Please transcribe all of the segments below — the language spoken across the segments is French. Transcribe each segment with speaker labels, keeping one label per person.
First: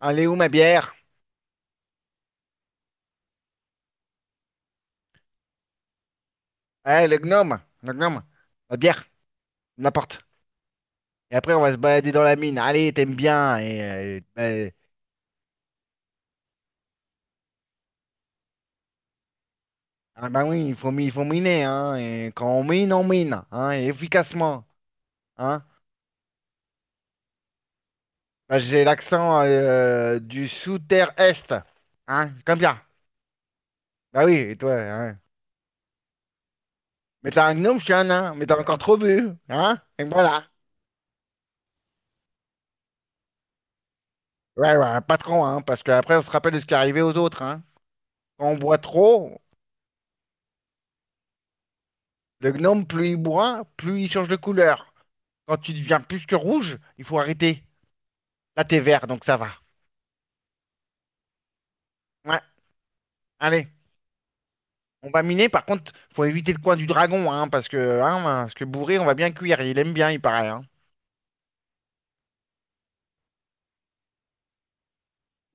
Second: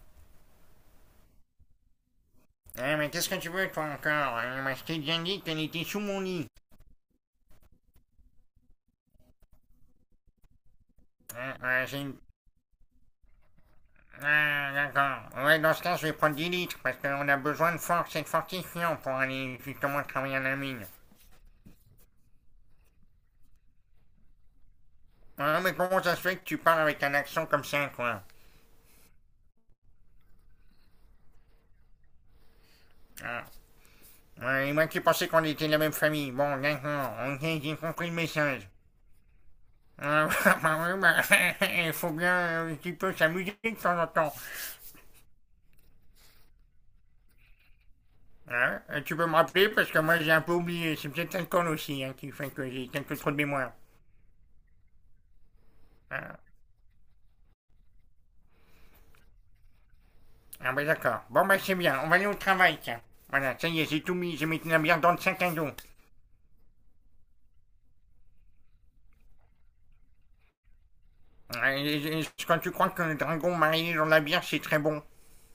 Speaker 1: Allez où ma bière?
Speaker 2: Eh, mais qu'est-ce que tu veux, toi, encore? Eh, moi, je t'ai déjà dit qu'elle était sous mon lit.
Speaker 1: Eh, le gnome, la bière, n'importe. Et après,
Speaker 2: Ah,
Speaker 1: on va se
Speaker 2: ah,
Speaker 1: balader dans la mine. Allez, t'aimes bien. Et, ben,
Speaker 2: Ah, d'accord. Ouais, dans ce cas, je vais prendre 10 litres, parce qu'on a besoin de force et de fortifiant pour aller justement
Speaker 1: ah
Speaker 2: travailler à
Speaker 1: ben
Speaker 2: la
Speaker 1: oui,
Speaker 2: mine.
Speaker 1: il faut miner, hein. Et quand on mine, hein, et efficacement,
Speaker 2: Ah,
Speaker 1: hein.
Speaker 2: mais comment ça se fait que tu parles avec un accent comme ça, quoi?
Speaker 1: Ben, j'ai l'accent du sous-terre est, hein, comme bien.
Speaker 2: Ah,
Speaker 1: Bah oui, et
Speaker 2: ouais,
Speaker 1: toi,
Speaker 2: et moi qui
Speaker 1: hein.
Speaker 2: pensais qu'on était de la même famille. Bon, d'accord,
Speaker 1: Mais
Speaker 2: ok,
Speaker 1: t'as un
Speaker 2: j'ai
Speaker 1: gnome, je suis un
Speaker 2: compris le
Speaker 1: nain, mais t'as
Speaker 2: message.
Speaker 1: encore trop bu, hein. Et
Speaker 2: Ah,
Speaker 1: voilà.
Speaker 2: bah, ouais, bah, il faut bien un petit peu s'amuser de temps en temps.
Speaker 1: Ouais, ouais, pas trop, hein, parce qu'après, on se rappelle de ce qui est arrivé aux autres, hein. Quand on boit
Speaker 2: Hein? Tu peux me
Speaker 1: trop,
Speaker 2: rappeler parce que moi j'ai un peu oublié. C'est peut-être l'alcool aussi, hein, qui
Speaker 1: le
Speaker 2: fait que
Speaker 1: gnome,
Speaker 2: j'ai
Speaker 1: plus il
Speaker 2: quelques trop de
Speaker 1: boit,
Speaker 2: mémoire.
Speaker 1: plus il change de couleur. Quand tu deviens plus que
Speaker 2: Hein.
Speaker 1: rouge, il faut arrêter. Là, t'es vert, donc ça va.
Speaker 2: Ah bah d'accord. Bon bah c'est bien, on va aller au
Speaker 1: Ouais,
Speaker 2: travail tiens. Voilà,
Speaker 1: allez,
Speaker 2: ça y est, j'ai tout mis, j'ai mis la bière
Speaker 1: on
Speaker 2: dans le
Speaker 1: va
Speaker 2: sac
Speaker 1: miner.
Speaker 2: à
Speaker 1: Par
Speaker 2: dos.
Speaker 1: contre, faut éviter le coin du dragon, hein, parce que bourré, on va bien cuire. Il aime bien, il paraît, hein.
Speaker 2: Ouais, quand tu crois que le dragon marié dans la bière c'est très bon.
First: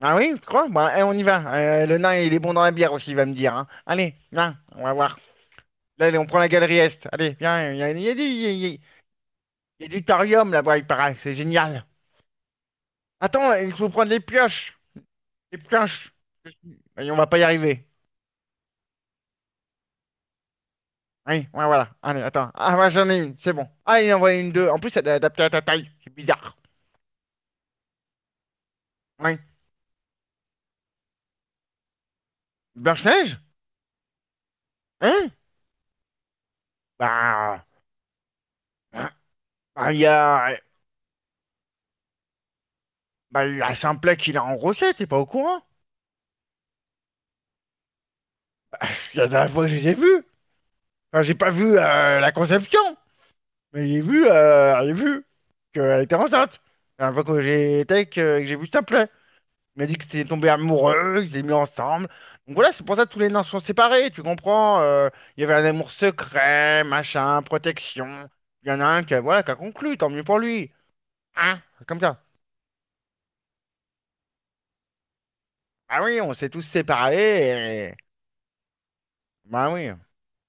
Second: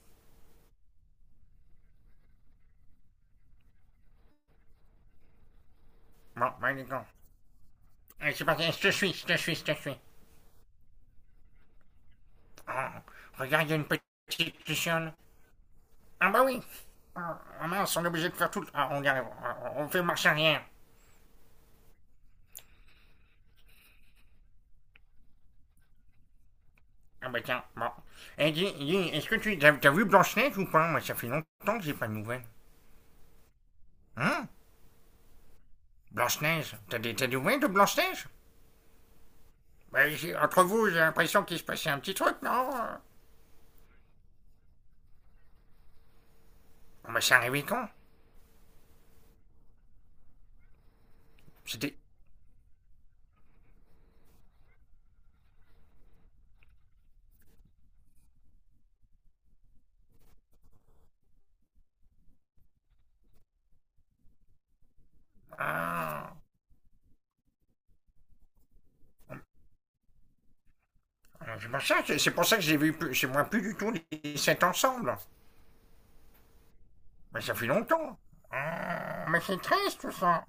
Speaker 1: Ah oui, tu crois? Bah, eh, on y va. Le nain, il est bon dans la bière aussi, il va me dire, hein. Allez, viens, on va voir. Là, allez, on prend la
Speaker 2: Bon, bah
Speaker 1: galerie
Speaker 2: d'accord,
Speaker 1: Est. Allez, viens, il y a du,
Speaker 2: c'est
Speaker 1: il
Speaker 2: parti,
Speaker 1: y a-
Speaker 2: je te suis, je te suis.
Speaker 1: du thorium là-bas, il paraît. C'est génial.
Speaker 2: Oh,
Speaker 1: Attends,
Speaker 2: regarde, il y
Speaker 1: il
Speaker 2: a une
Speaker 1: faut prendre les
Speaker 2: petite
Speaker 1: pioches.
Speaker 2: luciole.
Speaker 1: Les pioches.
Speaker 2: Ah bah oui.
Speaker 1: Et on va pas
Speaker 2: Ah
Speaker 1: y
Speaker 2: ah
Speaker 1: arriver.
Speaker 2: mince, on est obligé de faire tout Ah, on fait marche arrière.
Speaker 1: Oui, ouais, voilà. Allez, attends. Ah, moi j'en ai une, c'est bon. Ah, il en envoie une deux. En plus, elle est adaptée à ta taille. C'est bizarre.
Speaker 2: Ah bah tiens, bon. Eh, dis, est-ce que
Speaker 1: Oui.
Speaker 2: tu as vu Blanche-Neige ou pas? Moi, ça fait longtemps que j'ai pas de nouvelles.
Speaker 1: Blanche-Neige?
Speaker 2: Hein?
Speaker 1: Hein?
Speaker 2: Blanche-Neige? T'as des nouvelles
Speaker 1: Bah,
Speaker 2: de Blanche-Neige?
Speaker 1: hein, bah, il y
Speaker 2: Bah,
Speaker 1: a,
Speaker 2: entre vous, j'ai l'impression qu'il se passait un petit truc, non?
Speaker 1: bah, il y a Simplet qui l'a engrossé, t'es pas au courant?
Speaker 2: Bon, bah, c'est arrivé quand?
Speaker 1: Il y a la dernière fois que je les ai vus. Enfin, j'ai pas vu
Speaker 2: C'était…
Speaker 1: la conception, mais j'ai vu qu'elle était enceinte. La dernière fois que j'ai vu Simplet. Il m'a dit que c'était tombé amoureux, qu'ils s'étaient mis ensemble. Donc voilà, c'est pour ça que tous les nains sont séparés, tu comprends? Il y avait un amour
Speaker 2: Ah,
Speaker 1: secret, machin, protection. Il y en a un qui a, voilà, qui a conclu, tant mieux pour lui. Hein?
Speaker 2: c'est pour
Speaker 1: C'est comme
Speaker 2: ça,
Speaker 1: ça.
Speaker 2: c'est pour ça que j'ai vu plus, c'est moi plus du tout les sept ensemble.
Speaker 1: Ah oui, on s'est tous
Speaker 2: Mais ça fait
Speaker 1: séparés et...
Speaker 2: longtemps. Ah, mais c'est
Speaker 1: Bah oui.
Speaker 2: triste, tout ça.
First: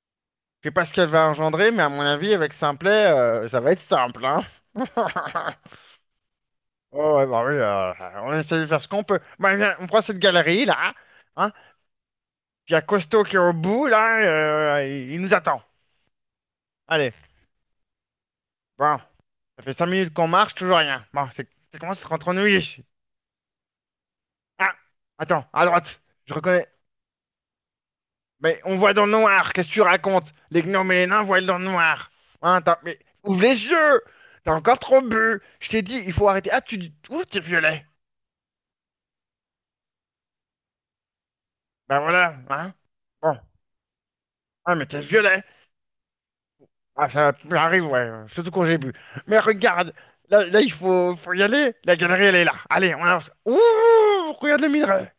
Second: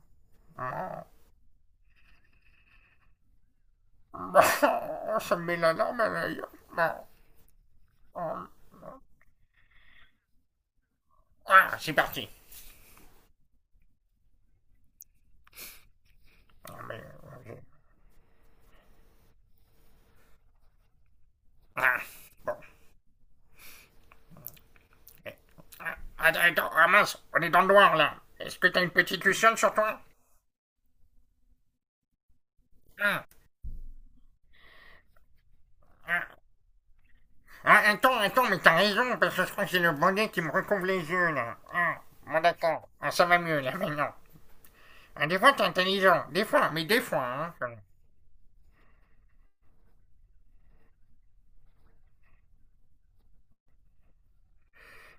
Speaker 1: Je sais pas ce
Speaker 2: Ah,
Speaker 1: qu'elle va engendrer, mais à mon avis, avec Simplet, ça va être simple, hein?
Speaker 2: bah, ça me met la larme à l'œil. Ah,
Speaker 1: Oh ouais, bah oui, on essaie de faire ce qu'on peut. Bah, viens, on prend cette galerie, là, hein?
Speaker 2: ah, c'est parti.
Speaker 1: Puis il y a Costo qui est au bout, là, il nous attend.
Speaker 2: Ah, mais,
Speaker 1: Allez,
Speaker 2: euh,
Speaker 1: bon. Ça fait 5 minutes qu'on marche, toujours rien. Bon, ça commence à
Speaker 2: ah,
Speaker 1: se rendre
Speaker 2: bon.
Speaker 1: ennuyé. Ah, attends, à droite,
Speaker 2: Attends,
Speaker 1: je reconnais.
Speaker 2: ah mince, on est dans le noir là. Est-ce
Speaker 1: Mais
Speaker 2: que
Speaker 1: on
Speaker 2: t'as une
Speaker 1: voit dans le
Speaker 2: petite
Speaker 1: noir,
Speaker 2: luciole
Speaker 1: qu'est-ce
Speaker 2: sur
Speaker 1: que tu
Speaker 2: toi?
Speaker 1: racontes? Les gnomes et les nains voient dans le noir. Hein, attends, mais
Speaker 2: Ah,
Speaker 1: ouvre les yeux! T'as encore trop bu! Je t'ai dit, il faut
Speaker 2: ah,
Speaker 1: arrêter. Ah, tu dis, ouh, t'es violet.
Speaker 2: Attends, mais t'as raison, parce que je crois que c'est le bonnet qui me recouvre les yeux là.
Speaker 1: Ben
Speaker 2: Ah, bon
Speaker 1: voilà, hein?
Speaker 2: d'accord, ah, ça va
Speaker 1: Bon,
Speaker 2: mieux là maintenant.
Speaker 1: ah, mais t'es
Speaker 2: Ah, des
Speaker 1: violet.
Speaker 2: fois t'es intelligent, des fois, mais des
Speaker 1: Ah,
Speaker 2: fois.
Speaker 1: ça
Speaker 2: Hein.
Speaker 1: arrive, ouais, surtout quand j'ai bu. Mais regarde, là, là, il faut y aller. La galerie, elle est là. Allez, on avance. Ouh, regarde le minerai.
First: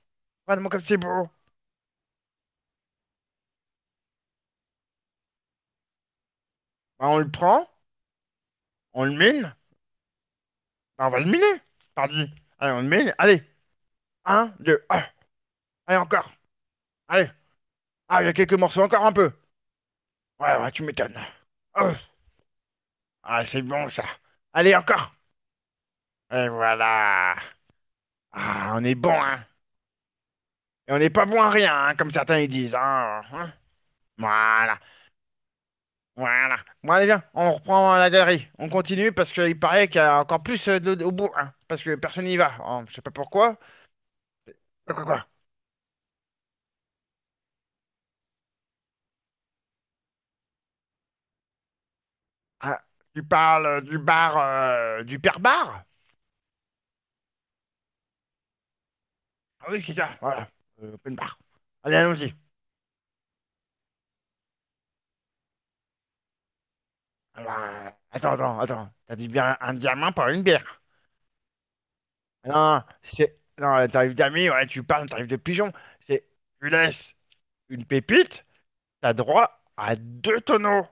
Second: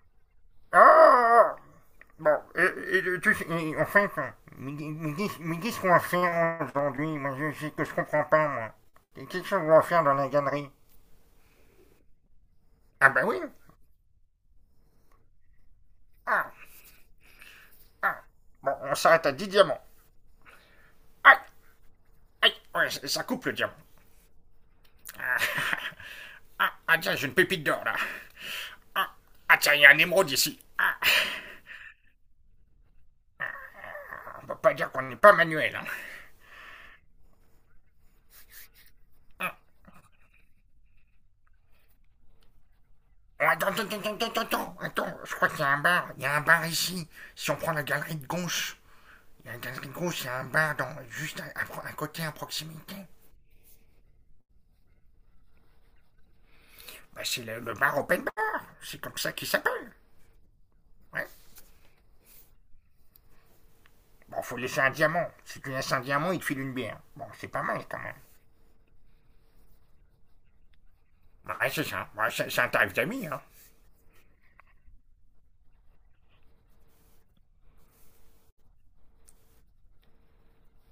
Speaker 1: Regarde-moi
Speaker 2: Oh
Speaker 1: comme c'est beau.
Speaker 2: oh, oh. Bon, tu sais, en fait, mais dis ce qu'on va faire aujourd'hui,
Speaker 1: Ben, on le
Speaker 2: moi je
Speaker 1: prend,
Speaker 2: sais que je comprends pas moi.
Speaker 1: on le
Speaker 2: Qu'est-ce
Speaker 1: mine.
Speaker 2: qu'on va faire dans la galerie?
Speaker 1: Bah, on va le miner, pardi. Allez, on le
Speaker 2: Ah
Speaker 1: mine.
Speaker 2: bah oui.
Speaker 1: Allez, un, deux, un. Allez, encore.
Speaker 2: Ah,
Speaker 1: Allez.
Speaker 2: ah.
Speaker 1: Ah, il y a quelques
Speaker 2: Bon,
Speaker 1: morceaux,
Speaker 2: on
Speaker 1: encore un
Speaker 2: s'arrête
Speaker 1: peu.
Speaker 2: à 10 diamants.
Speaker 1: Ouais, ouais, tu m'étonnes.
Speaker 2: Ah.
Speaker 1: Oh.
Speaker 2: Aïe, ouais, ça
Speaker 1: Ah,
Speaker 2: coupe le
Speaker 1: c'est
Speaker 2: diamant.
Speaker 1: bon, ça. Allez, encore.
Speaker 2: Ah,
Speaker 1: Et
Speaker 2: tiens, j'ai une
Speaker 1: voilà.
Speaker 2: pépite d'or là.
Speaker 1: Ah, on est
Speaker 2: Ah,
Speaker 1: bon, hein.
Speaker 2: tiens, il y a un émeraude ici.
Speaker 1: Et
Speaker 2: Ah,
Speaker 1: on n'est pas bon à rien, hein, comme certains ils disent, hein, hein.
Speaker 2: on peut pas
Speaker 1: Voilà,
Speaker 2: dire qu'on n'est pas manuel. Hein.
Speaker 1: voilà. Bon, allez, viens, on reprend la galerie. On continue parce qu'il paraît qu'il y a encore plus de au bout, hein. Parce que personne n'y va. Oh, je sais pas
Speaker 2: Oh,
Speaker 1: pourquoi.
Speaker 2: attends,
Speaker 1: Quoi, quoi, quoi.
Speaker 2: je crois qu'il y a un bar. Il y a un bar ici. Si on prend la galerie de gauche, il y a la galerie de gauche, il y a un bar dans, juste à, à côté, à
Speaker 1: Ah,
Speaker 2: proximité.
Speaker 1: tu parles du bar, du père bar?
Speaker 2: Bah, c'est le bar Open Bar. C'est comme ça qu'il
Speaker 1: Ah oui,
Speaker 2: s'appelle.
Speaker 1: c'est ça, voilà. Open
Speaker 2: Ouais.
Speaker 1: bar. Allez, allons-y.
Speaker 2: Bon, faut laisser un diamant. Si tu laisses un diamant, il te file une bière. Bon, c'est
Speaker 1: Alors,
Speaker 2: pas mal quand même.
Speaker 1: attends, attends, attends. T'arrives bien un diamant pour une bière.
Speaker 2: Bah, ouais, c'est ça. Ouais, c'est un
Speaker 1: Non,
Speaker 2: tarif d'amis,
Speaker 1: c'est.
Speaker 2: hein.
Speaker 1: Non, t'arrives d'amis, ouais, tu parles, t'arrives de pigeon. C'est. Tu laisses une pépite, t'as droit à deux tonneaux.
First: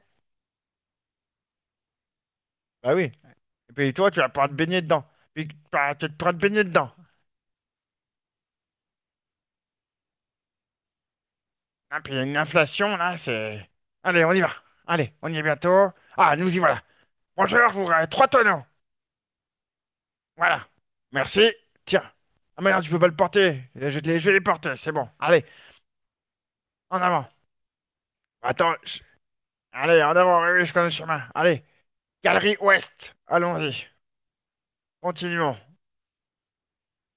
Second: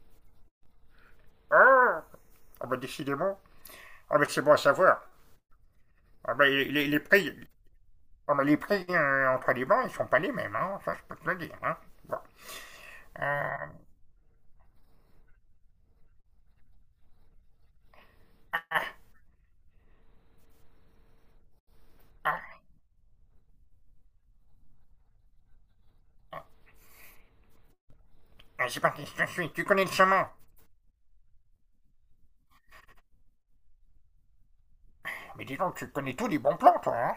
Speaker 2: Ah. Ah bah
Speaker 1: Bah oui.
Speaker 2: décidément.
Speaker 1: Et puis toi, tu
Speaker 2: Ah bah
Speaker 1: vas
Speaker 2: c'est
Speaker 1: pouvoir te
Speaker 2: bon à
Speaker 1: baigner
Speaker 2: savoir.
Speaker 1: dedans. Puis bah, tu vas pouvoir
Speaker 2: Ah
Speaker 1: te
Speaker 2: bah
Speaker 1: baigner
Speaker 2: les, les-
Speaker 1: dedans.
Speaker 2: les prix, ah bah les prix entre les bancs, ils sont pas les mêmes, hein. Ça, je peux te le dire, hein.
Speaker 1: Hein, puis il
Speaker 2: Bon.
Speaker 1: y a une inflation, là,
Speaker 2: Euh,
Speaker 1: c'est. Allez, on y va. Allez, on y est bientôt. Ah, nous y voilà. Bonjour, je voudrais trois tonneaux. Voilà. Merci. Tiens. Ah
Speaker 2: ah,
Speaker 1: merde, je peux pas le porter. Je vais les porter, c'est bon. Allez,
Speaker 2: ah,
Speaker 1: en avant. Attends.
Speaker 2: c'est parti, je te suis. Tu connais le
Speaker 1: Allez, en
Speaker 2: chemin.
Speaker 1: avant, oui, oui, je connais le chemin. Allez, galerie ouest. Allons-y.
Speaker 2: Mais
Speaker 1: Continuons.
Speaker 2: dis donc, tu connais tous les bons plans, toi, hein.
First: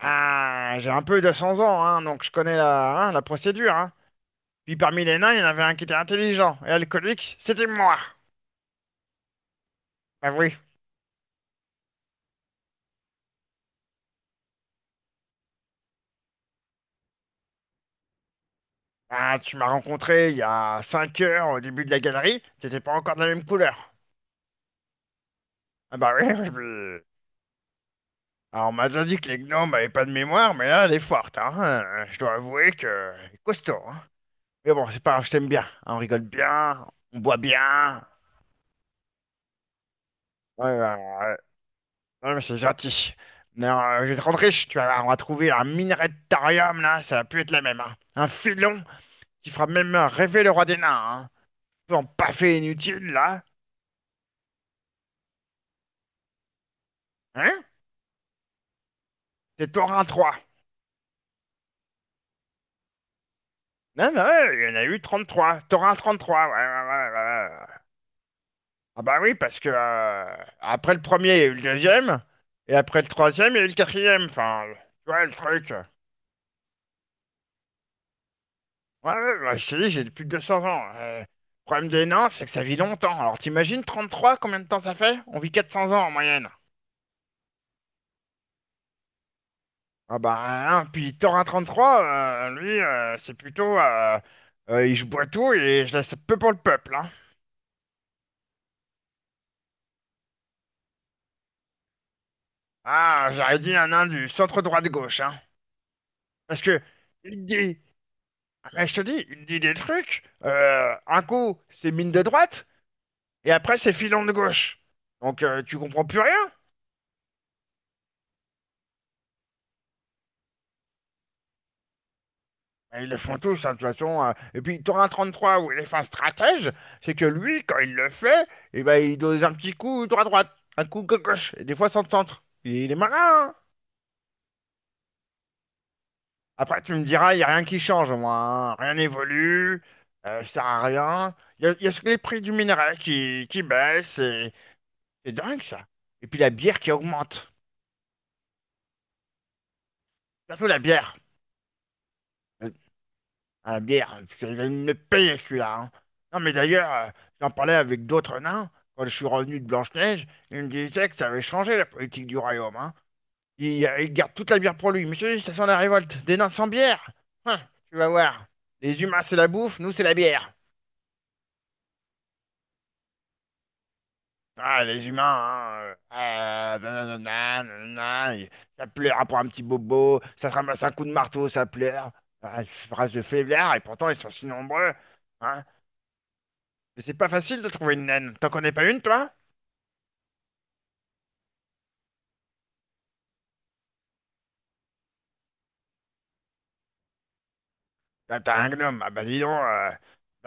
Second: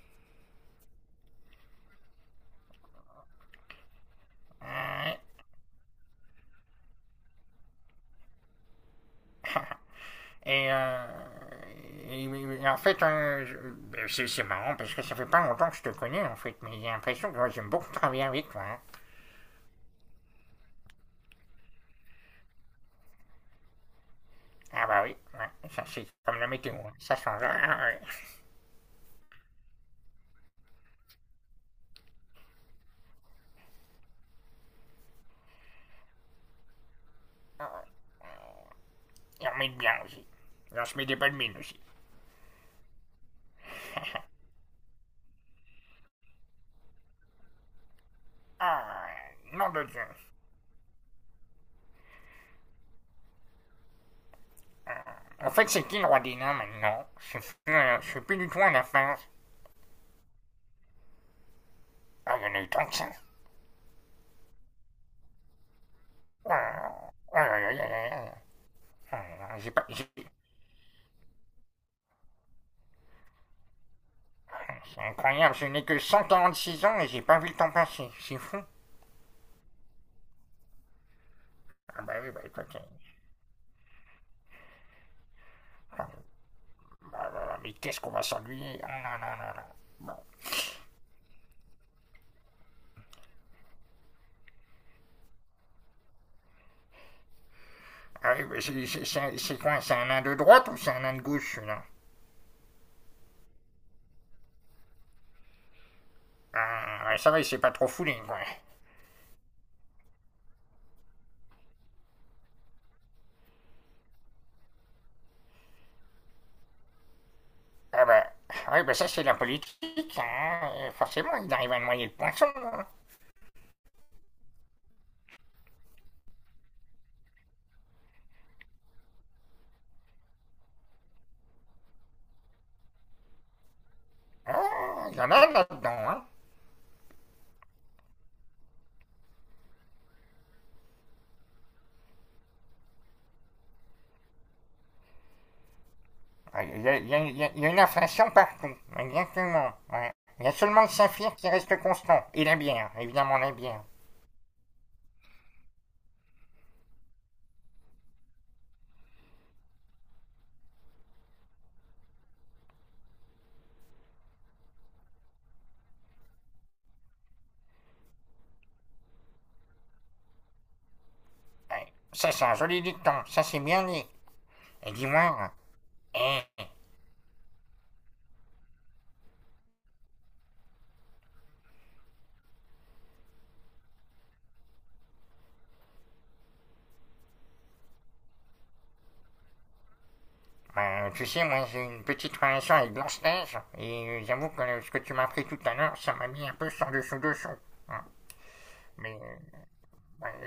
Speaker 1: Ah, j'ai un peu 200 ans, hein, donc je connais la, hein, la procédure, hein. Puis parmi
Speaker 2: Euh,
Speaker 1: les nains, il y en avait un qui était intelligent et alcoolique, c'était moi. Bah oui.
Speaker 2: et, euh, et- et en fait, ben, c'est marrant parce que ça fait pas longtemps que je te connais, en fait. Mais j'ai l'impression que ouais, j'aime beaucoup travailler avec toi, hein.
Speaker 1: Ah, tu m'as rencontré il y a 5 heures au début de la galerie, t'étais pas encore de la même couleur.
Speaker 2: Ah bah oui, ouais, ça
Speaker 1: Ah
Speaker 2: c'est
Speaker 1: bah oui,
Speaker 2: comme la météo, hein, ça change. Ah ouais.
Speaker 1: Alors, on m'a déjà dit que les gnomes avaient pas de mémoire, mais là, elle est forte, hein. Je dois avouer que c'est costaud, hein. Mais bon, c'est pas grave, je t'aime bien, hein. On rigole bien, on boit
Speaker 2: Ah ouais.
Speaker 1: bien.
Speaker 2: Il en bien aussi.
Speaker 1: Ouais, ouais,
Speaker 2: Il en se met des belles
Speaker 1: ouais.
Speaker 2: mines aussi.
Speaker 1: Ouais, mais c'est gentil. Mais je vais te rendre riche, tu vas voir, on va trouver un minerai de thorium, là, ça va plus être la même, hein. Un filon
Speaker 2: Ah,
Speaker 1: qui fera
Speaker 2: nom de
Speaker 1: même
Speaker 2: Dieu.
Speaker 1: rêver le roi des nains, hein. Tout en paffé inutile, là.
Speaker 2: En fait, c'est qui le roi des nains maintenant?
Speaker 1: Hein?
Speaker 2: Je suis plus du tout à la fin.
Speaker 1: C'est Thorin 3.
Speaker 2: Ah, il y en a eu tant que ça.
Speaker 1: Non, non, ouais, il y en a eu 33. Thorin 33, ouais, ouais,
Speaker 2: Ah,
Speaker 1: ouais,
Speaker 2: ah,
Speaker 1: ouais,
Speaker 2: ah, ah,
Speaker 1: ouais.
Speaker 2: ah,
Speaker 1: Ah
Speaker 2: ah,
Speaker 1: bah oui,
Speaker 2: ah, ah,
Speaker 1: parce que
Speaker 2: J'ai pas. J'ai-
Speaker 1: après le premier, il y a eu le deuxième, et après le troisième, il y a eu le quatrième. Enfin,
Speaker 2: C'est
Speaker 1: tu vois le
Speaker 2: incroyable, je
Speaker 1: truc.
Speaker 2: n'ai que 146 ans et j'ai pas vu le temps passer. C'est fou.
Speaker 1: Ouais, ouais, bah, je te dis, j'ai plus de 200 ans. Le problème
Speaker 2: Ah,
Speaker 1: des
Speaker 2: bah
Speaker 1: nains,
Speaker 2: oui, bah
Speaker 1: c'est que ça vit
Speaker 2: écoute,
Speaker 1: longtemps. Alors t'imagines 33, combien de temps ça fait? On vit 400 ans en moyenne.
Speaker 2: bah, mais qu'est-ce qu'on va s'ennuyer? Ah, non, non.
Speaker 1: Ah bah, hein, puis Thorin 33, lui, c'est plutôt... je bois tout et je laisse peu pour le peuple. Hein.
Speaker 2: Ah oui, mais c'est quoi? C'est un nain de droite ou c'est un nain de gauche celui-là?
Speaker 1: Ah, j'aurais dit un nain du centre droit de gauche. Hein. Parce que...
Speaker 2: Ah, ouais, ça va, il s'est pas trop foulé, quoi.
Speaker 1: Eh, je te dis, il dit des trucs. Un coup, c'est mine de droite, et après, c'est filon de gauche. Donc, tu comprends plus rien.
Speaker 2: Ah bah, ah oui, bah ça c'est la politique, hein. Forcément, ils arrivent à noyer le poisson, hein.
Speaker 1: Et ils le font tous, hein, de toute façon. Et puis, t'auras un 33 où il est fin stratège, c'est que lui, quand il le fait, eh ben, il dose un petit coup droit-droite, un coup gauche, et des fois sans centre. Il est malin, hein.
Speaker 2: Ah, il y en a là-dedans. Hein.
Speaker 1: Après, tu me diras, il n'y a rien qui change, moi, hein. Rien n'évolue, ça sert à rien. Il y a que les prix du minerai qui baissent, et c'est dingue, ça. Et puis, la
Speaker 2: Ah,
Speaker 1: bière
Speaker 2: Il y,
Speaker 1: qui
Speaker 2: a- il y a- il y a-
Speaker 1: augmente.
Speaker 2: une inflation partout, exactement, ouais. Il y a
Speaker 1: Surtout la
Speaker 2: seulement le
Speaker 1: bière.
Speaker 2: saphir qui reste constant, et la
Speaker 1: Euh,
Speaker 2: bière, évidemment la
Speaker 1: Ah
Speaker 2: bière.
Speaker 1: merde, c'est une payer celui-là, hein. Non mais d'ailleurs, j'en parlais avec d'autres nains quand je suis revenu de Blanche-Neige. Ils me disaient que ça avait changé la politique du royaume. Hein. Il garde toute la bière pour lui. Monsieur, ça sent la révolte. Des nains sans bière. Hein, tu vas voir. Les humains, c'est la bouffe, nous, c'est la bière.
Speaker 2: Ouais. Ça c'est un joli dicton, ça c'est bien dit.
Speaker 1: Ah,
Speaker 2: Et
Speaker 1: les humains,
Speaker 2: dis-moi, eh,
Speaker 1: hein, ah, nanana, nanana, et ça pleure pour un petit bobo, ça se ramasse un coup de marteau, ça pleure. Ah, phrase de faiblard, et pourtant ils sont si nombreux. Hein. Mais c'est pas facile de trouver une naine. T'en connais pas une, toi?
Speaker 2: ben, tu sais, moi j'ai une petite relation avec Blanche-Neige, et j'avoue que ce que tu m'as appris tout à l'heure, ça m'a mis un peu sur le dessous-dessous, hein.
Speaker 1: Ah, t'as un gnome. Ah
Speaker 2: Mais
Speaker 1: bah dis donc,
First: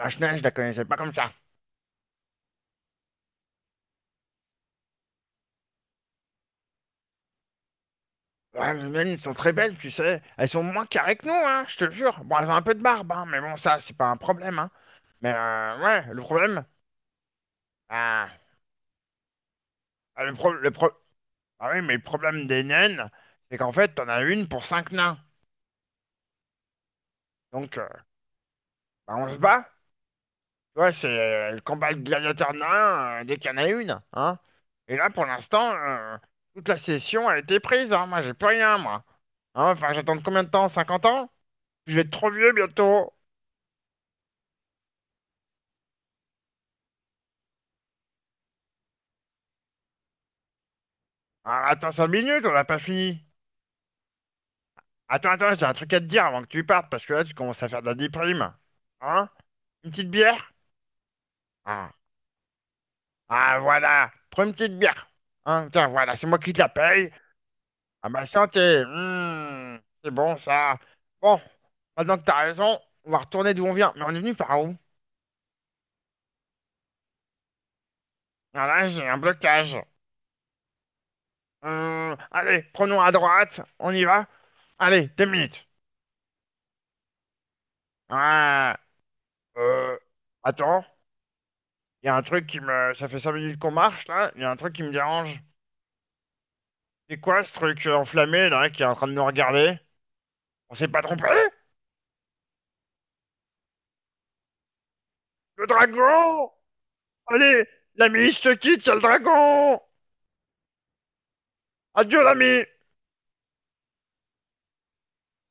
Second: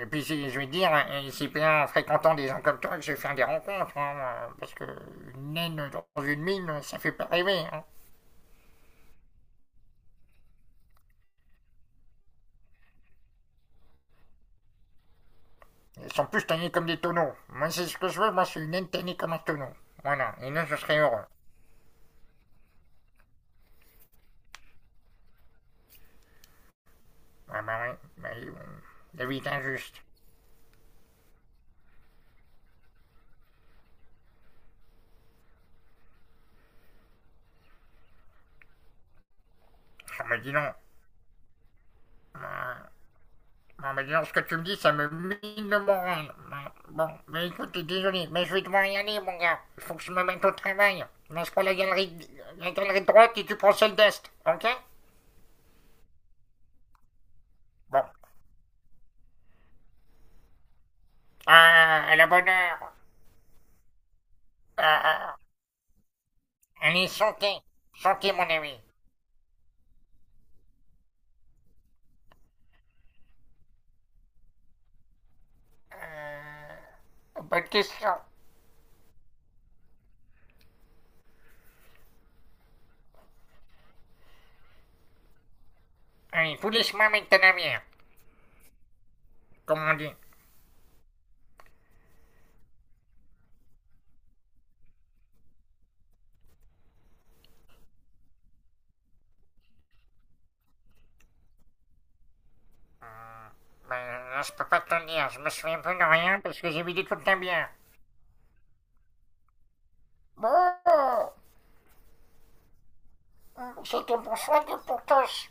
Speaker 2: et puis,
Speaker 1: Schneck, je la
Speaker 2: je vais
Speaker 1: connaissais
Speaker 2: dire,
Speaker 1: pas comme ça.
Speaker 2: c'est bien en fréquentant des gens comme toi que je vais faire des rencontres, hein, parce que une naine dans une mine, ça fait pas rêver. Hein.
Speaker 1: Ouais, les naines sont très belles, tu sais. Elles sont moins carrées que nous, hein, je te le jure. Bon, elles ont un peu de barbe, hein, mais bon, ça, c'est pas un problème, hein. Mais ouais,
Speaker 2: Ils
Speaker 1: le
Speaker 2: sont plus
Speaker 1: problème...
Speaker 2: tannés comme des tonneaux. Moi, c'est ce que je veux,
Speaker 1: Ah,
Speaker 2: moi, c'est une naine tannée comme un tonneau.
Speaker 1: ah,
Speaker 2: Voilà, et là, je serais heureux.
Speaker 1: ah oui, mais le problème des naines, c'est qu'en fait, t'en as une pour cinq nains.
Speaker 2: Ah
Speaker 1: Donc,
Speaker 2: bah, oui, bon,
Speaker 1: bah,
Speaker 2: la
Speaker 1: on
Speaker 2: vie
Speaker 1: se
Speaker 2: est
Speaker 1: bat.
Speaker 2: injuste.
Speaker 1: Ouais, c'est le combat de gladiateur nain dès qu'il y en a une, hein. Et là, pour l'instant, toute la session a été prise, hein. Moi, j'ai plus rien, moi. Hein, enfin, j'attends
Speaker 2: Ah bah
Speaker 1: combien de
Speaker 2: dis
Speaker 1: temps?
Speaker 2: non.
Speaker 1: 50 ans? Je vais être trop vieux bientôt.
Speaker 2: Ah bah dis non, ce que tu me dis, ça me mine le moral. Bah, bon, mais écoute, désolé, mais je vais devoir y aller, mon gars. Il faut que je me mette au travail. Là, je prends
Speaker 1: Ah, attends 5 minutes, on n'a
Speaker 2: la
Speaker 1: pas
Speaker 2: galerie de
Speaker 1: fini.
Speaker 2: droite et tu prends celle d'est, ok?
Speaker 1: Attends, attends, j'ai un truc à te dire avant que tu partes, parce que là, tu commences à faire de la
Speaker 2: Bon.
Speaker 1: déprime. Hein? Une petite bière? Ah,
Speaker 2: Ah, à la bonne heure.
Speaker 1: ah, voilà. Prends une petite bière.
Speaker 2: Ah,
Speaker 1: Hein, tiens, voilà, c'est moi qui te la
Speaker 2: allez,
Speaker 1: paye.
Speaker 2: chantez.
Speaker 1: Ah bah,
Speaker 2: Chantez, mon ami.
Speaker 1: santé. Mmh, c'est bon, ça. Bon, maintenant que t'as raison, on va retourner d'où on vient. Mais on est venu par où?
Speaker 2: Bonne question.
Speaker 1: Ah là, j'ai un blocage. Allez, prenons à droite. On y va? Allez, 2 minutes.
Speaker 2: Allez, vous laisse-moi mettre ta navire,
Speaker 1: Ah.
Speaker 2: comme on
Speaker 1: Euh,
Speaker 2: dit.
Speaker 1: Attends, il y a un truc qui me... Ça fait 5 minutes qu'on marche, là. Il y a un truc qui me dérange. C'est quoi ce truc enflammé, là, qui est en train de nous regarder? On s'est pas trompé?
Speaker 2: Ben, là, je peux pas te le dire. Je me
Speaker 1: Le
Speaker 2: souviens plus de rien
Speaker 1: dragon!
Speaker 2: parce que j'ai vidé toute la
Speaker 1: Allez,
Speaker 2: bière.
Speaker 1: l'ami, je te quitte, il y a le dragon!
Speaker 2: Bon,
Speaker 1: Adieu, l'ami!
Speaker 2: c'était pour soi et pour tous.